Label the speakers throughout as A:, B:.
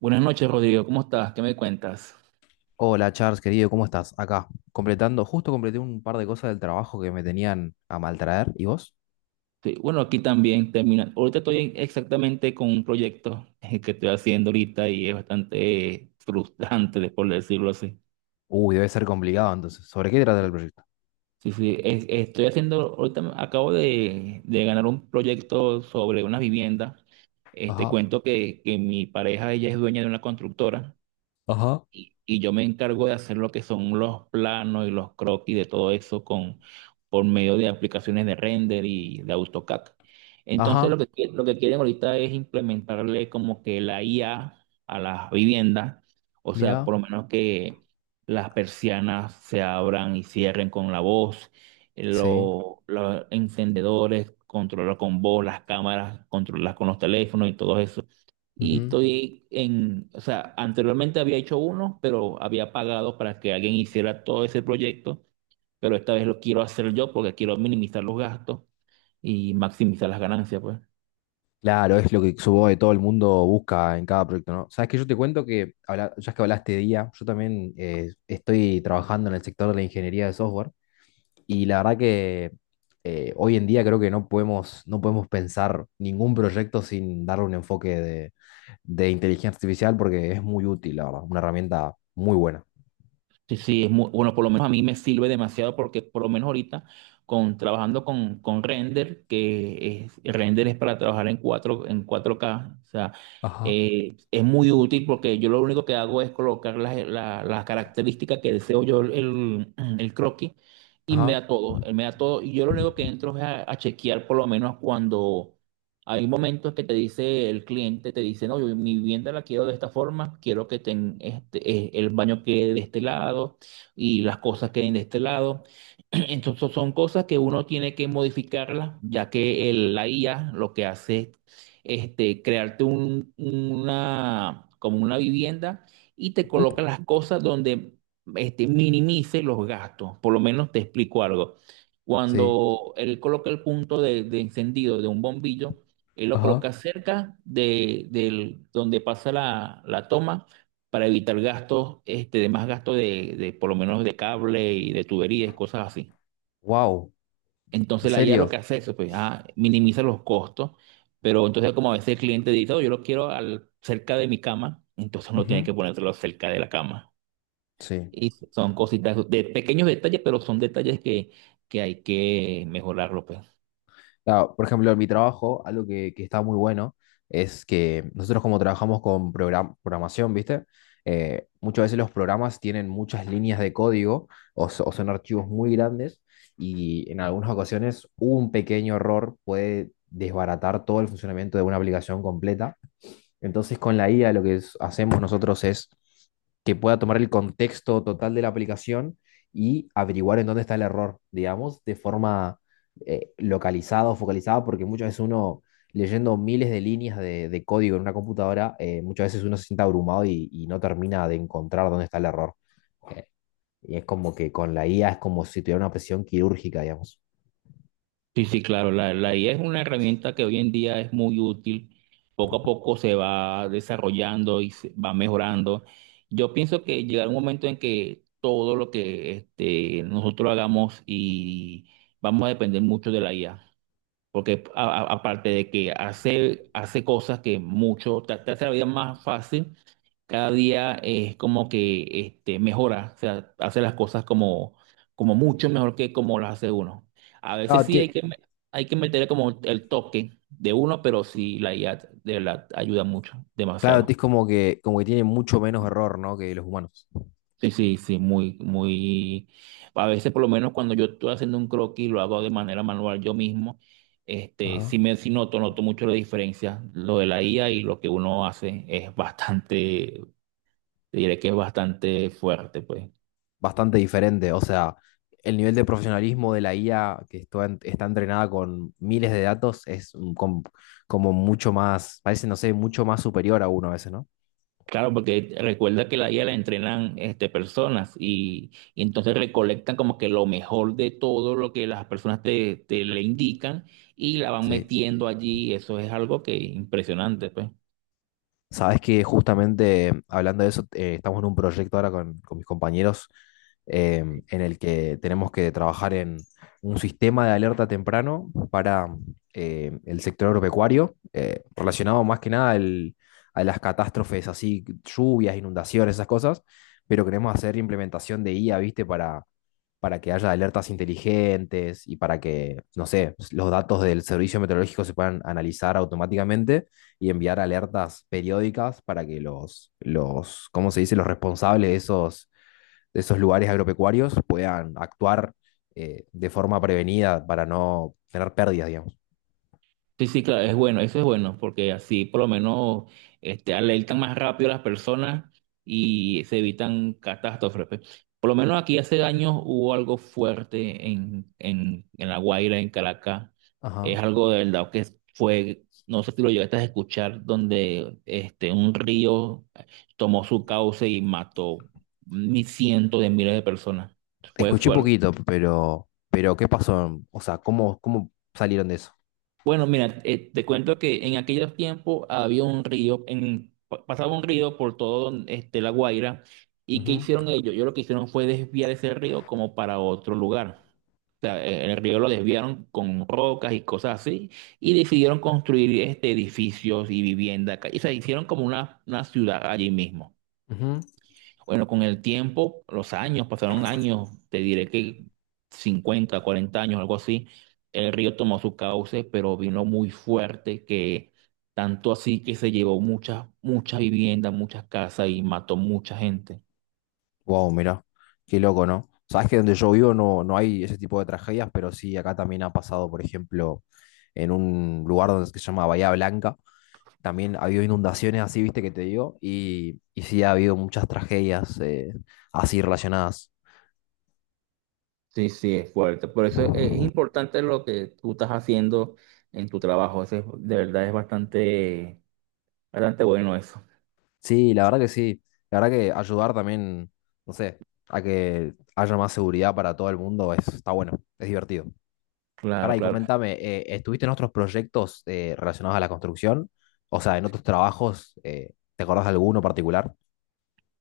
A: Buenas noches, Rodrigo. ¿Cómo estás? ¿Qué me cuentas?
B: Hola Charles, querido, ¿cómo estás? Acá, completando, justo completé un par de cosas del trabajo que me tenían a maltraer. ¿Y vos?
A: Sí, bueno, aquí también termina. Ahorita estoy exactamente con un proyecto, que estoy haciendo ahorita y es bastante, frustrante, por decirlo así.
B: Uy, debe ser complicado entonces. ¿Sobre qué trata el proyecto?
A: Sí, sí, estoy haciendo, ahorita acabo de ganar un proyecto sobre una vivienda. Este
B: Ajá,
A: cuento que mi pareja, ella es dueña de una constructora,
B: ajá,
A: y yo me encargo de hacer lo que son los planos y los croquis de todo eso con, por medio de aplicaciones de render y de AutoCAD. Entonces lo
B: ajá,
A: que, lo que quieren ahorita es implementarle como que la IA a las viviendas, o sea, por
B: mira,
A: lo menos que las persianas se abran y cierren con la voz,
B: sí.
A: los encendedores, controlar con voz, las cámaras, controlar con los teléfonos y todo eso. Y
B: Ujú.
A: estoy en, o sea, anteriormente había hecho uno, pero había pagado para que alguien hiciera todo ese proyecto, pero esta vez lo quiero hacer yo porque quiero minimizar los gastos y maximizar las ganancias, pues.
B: Claro, es lo que supongo que todo el mundo busca en cada proyecto, ¿no? Sabes que yo te cuento que, ya que hablaste de IA, yo también estoy trabajando en el sector de la ingeniería de software y la verdad que hoy en día creo que no podemos pensar ningún proyecto sin darle un enfoque de inteligencia artificial porque es muy útil, la verdad. Una herramienta muy buena.
A: Sí, sí, es muy, bueno, por lo menos a mí me sirve demasiado, porque por lo menos ahorita con trabajando con render, que es, render es para trabajar en 4K en 4K, o sea,
B: Ajá.
A: es muy útil porque yo lo único que hago es colocar las las características que deseo yo, el croquis y me
B: Ajá.
A: da todo, él me da todo, y yo lo único que entro es a chequear. Por lo menos cuando hay momentos que te dice el cliente, te dice, no, yo mi vivienda la quiero de esta forma, quiero que este, el baño quede de este lado y las cosas queden de este lado. Entonces son cosas que uno tiene que modificarlas, ya que la IA lo que hace es este, crearte una, como una vivienda, y te coloca
B: Ujú.
A: las cosas donde este, minimice los gastos. Por lo menos te explico algo.
B: Sí.
A: Cuando él coloca el punto de encendido de un bombillo, él lo
B: Ajá.
A: coloca cerca donde pasa la, la toma para evitar gastos, este, de más gastos por lo menos de cable y de tuberías y cosas así.
B: Wow, ¿en
A: Entonces la IA lo
B: serio?
A: que hace es, pues, ah, minimiza los costos, pero entonces como a veces el cliente dice, "Oh, yo lo quiero al, cerca de mi cama", entonces no tiene
B: Ujú.
A: que ponérselo cerca de la cama.
B: Sí.
A: Y son cositas de pequeños detalles, pero son detalles que hay que mejorarlo, pues.
B: Claro, por ejemplo, en mi trabajo, algo que está muy bueno es que nosotros como trabajamos con programación, ¿viste? Muchas veces los programas tienen muchas líneas de código o son archivos muy grandes y en algunas ocasiones un pequeño error puede desbaratar todo el funcionamiento de una aplicación completa. Entonces con la IA lo que hacemos nosotros es que pueda tomar el contexto total de la aplicación y averiguar en dónde está el error, digamos, de forma localizada o focalizada, porque muchas veces uno leyendo miles de líneas de código en una computadora, muchas veces uno se siente abrumado y no termina de encontrar dónde está el error. Eh, y es como que con la IA es como si tuviera una presión quirúrgica, digamos.
A: Sí, sí, claro, la IA es una herramienta que hoy en día es muy útil, poco a poco se va desarrollando y se va mejorando. Yo pienso que llegará un momento en que todo lo que este, nosotros hagamos, y vamos a depender mucho de la IA, porque aparte de que hace cosas que mucho, te hace la vida más fácil, cada día es como que este, mejora, o sea, hace las cosas como, como mucho mejor que como las hace uno. A veces
B: Claro,
A: sí hay
B: ti-
A: que, hay que meterle como el toque de uno, pero sí la IA de verdad ayuda mucho,
B: claro, ti
A: demasiado.
B: es como que tiene mucho menos error, ¿no? Que los humanos.
A: Sí, sí, sí, muy, muy. A veces, por lo menos cuando yo estoy haciendo un croquis, lo hago de manera manual yo mismo. Este, sí
B: Ajá.
A: me noto, noto mucho la diferencia. Lo de la IA y lo que uno hace es bastante, te diré que es bastante fuerte, pues.
B: Bastante diferente. O sea, el nivel de profesionalismo de la IA que esto está entrenada con miles de datos es como mucho más, parece, no sé, mucho más superior a uno a veces, ¿no?
A: Claro, porque recuerda que la IA la entrenan este, personas y entonces recolectan como que lo mejor de todo lo que las personas te le indican, y la van
B: Sí.
A: metiendo allí. Eso es algo que impresionante, pues.
B: Sabes que justamente hablando de eso, estamos en un proyecto ahora con mis compañeros, eh, en el que tenemos que trabajar en un sistema de alerta temprano para el sector agropecuario, relacionado más que nada a las catástrofes así, lluvias, inundaciones, esas cosas, pero queremos hacer implementación de IA, ¿viste? Para que haya alertas inteligentes y para que, no sé, los datos del servicio meteorológico se puedan analizar automáticamente y enviar alertas periódicas para que los, ¿cómo se dice?, los responsables de esos lugares agropecuarios puedan actuar, de forma prevenida para no tener pérdidas, digamos.
A: Sí, sí, claro, es bueno, eso es bueno, porque así por lo menos este, alertan más rápido a las personas y se evitan catástrofes, pues. Por lo menos aquí hace años hubo algo fuerte en La Guaira, en Caracas. Es
B: Ajá.
A: algo de verdad que fue, no sé si lo llegaste a escuchar, donde este, un río, tomó su cauce y mató mi cientos de miles de personas. Fue
B: Escuché
A: fuerte.
B: poquito, pero ¿qué pasó? O sea, ¿cómo, cómo salieron de eso?
A: Bueno, mira, te cuento que en aquellos tiempos había un río, en, pasaba un río por todo este, La Guaira, y ¿qué
B: Ujú,
A: hicieron ellos? Yo lo que hicieron fue desviar ese río como para otro lugar. O sea, el río lo desviaron con rocas y cosas así, y decidieron construir este, edificios y vivienda, o sea, hicieron como una ciudad allí mismo.
B: ujú.
A: Bueno, con el tiempo, los años, pasaron años, te diré que 50 40 años, algo así, el río tomó su cauce, pero vino muy fuerte, que tanto así que se llevó muchas, muchas viviendas, muchas casas y mató mucha gente.
B: Wow, mira, qué loco, ¿no? Sabes que donde yo vivo no hay ese tipo de tragedias, pero sí, acá también ha pasado, por ejemplo, en un lugar donde se llama Bahía Blanca, también ha habido inundaciones así, viste que te digo, y sí ha habido muchas tragedias, así relacionadas.
A: Sí, sí, es fuerte. Por eso es importante lo que tú estás haciendo en tu trabajo. De verdad es bastante, bastante bueno eso.
B: Sí, la verdad que sí, la verdad que ayudar también, no sé, a que haya más seguridad para todo el mundo es, está bueno, es divertido.
A: Claro,
B: Pará, y
A: claro.
B: comentame, ¿estuviste en otros proyectos, relacionados a la construcción? O sea, en otros trabajos, ¿te acordás de alguno particular?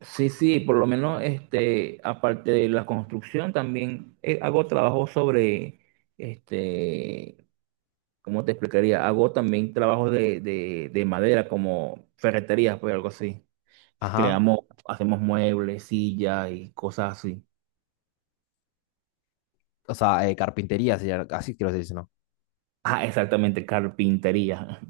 A: Sí, sí, por lo menos este, aparte de la construcción, también hago trabajo sobre, este, ¿cómo te explicaría? Hago también trabajos de madera, como ferreterías, pues algo así.
B: Ajá,
A: Creamos, hacemos muebles, sillas y cosas así.
B: o sea, carpintería, así quiero decir, ¿no?
A: Ah, exactamente, carpintería.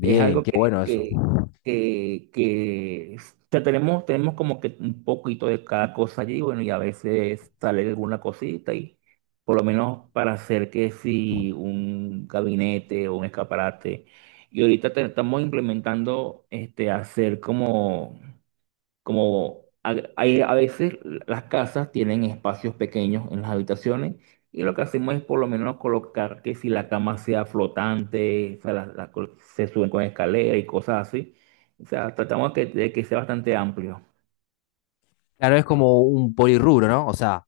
A: Es algo
B: qué bueno eso.
A: que o sea, tenemos, tenemos como que un poquito de cada cosa allí, bueno, y a veces sale alguna cosita y por lo menos para hacer que si un gabinete o un escaparate. Y ahorita estamos implementando este, hacer como como hay a veces las casas tienen espacios pequeños en las habitaciones, y lo que hacemos es por lo menos colocar que si la cama sea flotante, o sea, se suben con escalera y cosas así. O sea, tratamos de que sea bastante amplio.
B: Claro, es como un polirrubro, ¿no? O sea,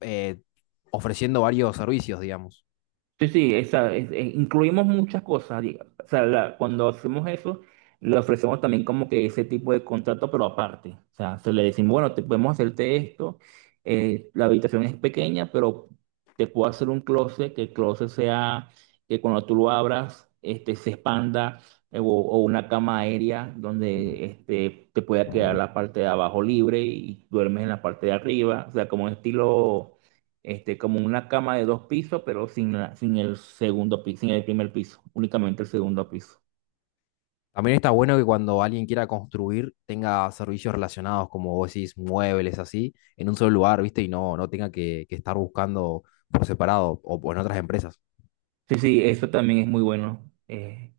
B: eh, ofreciendo varios servicios, digamos.
A: Sí, sí, esa, incluimos muchas cosas, o sea, cuando hacemos eso, le ofrecemos también como que ese tipo de contrato, pero aparte. O sea, se le decimos, bueno, te podemos hacerte esto, la habitación es pequeña, pero te puedo hacer un closet, que el closet sea, que cuando tú lo abras, este, se expanda, o una cama aérea donde este, te pueda quedar la parte de abajo libre y duermes en la parte de arriba. O sea, como un estilo este, como una cama de dos pisos, pero sin, sin el segundo piso, sin el primer piso, únicamente el segundo piso.
B: También está bueno que cuando alguien quiera construir tenga servicios relacionados, como vos decís, muebles así, en un solo lugar, ¿viste? Y no, no tenga que estar buscando por separado o en otras empresas.
A: Sí, sí, eso también es muy bueno.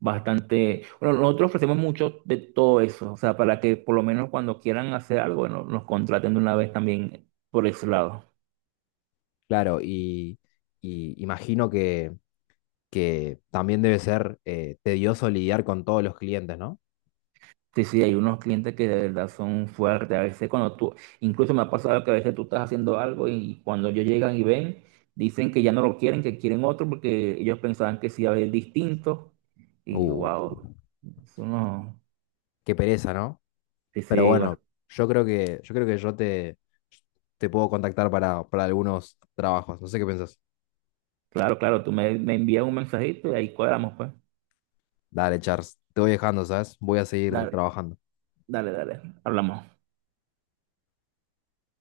A: Bastante. Bueno, nosotros ofrecemos mucho de todo eso, o sea, para que por lo menos cuando quieran hacer algo, bueno, nos contraten de una vez también por ese lado.
B: Claro, y imagino que también debe ser tedioso lidiar con todos los clientes, ¿no?
A: Sí, sí, hay unos clientes que de verdad son fuertes. A veces cuando tú, incluso me ha pasado que a veces tú estás haciendo algo y cuando ellos llegan y ven, dicen que ya no lo quieren, que quieren otro porque ellos pensaban que sí iba a haber distinto. Y
B: Uh,
A: wow, eso no.
B: qué pereza, ¿no?
A: Sí,
B: Pero
A: sí, bueno,
B: bueno, yo creo que te puedo contactar para algunos trabajos. No sé qué pensás.
A: claro, claro, tú me envías un mensajito y ahí cuadramos, pues.
B: Dale, Charles, te voy dejando, ¿sabes? Voy a seguir
A: Dale,
B: trabajando.
A: dale, dale. Hablamos.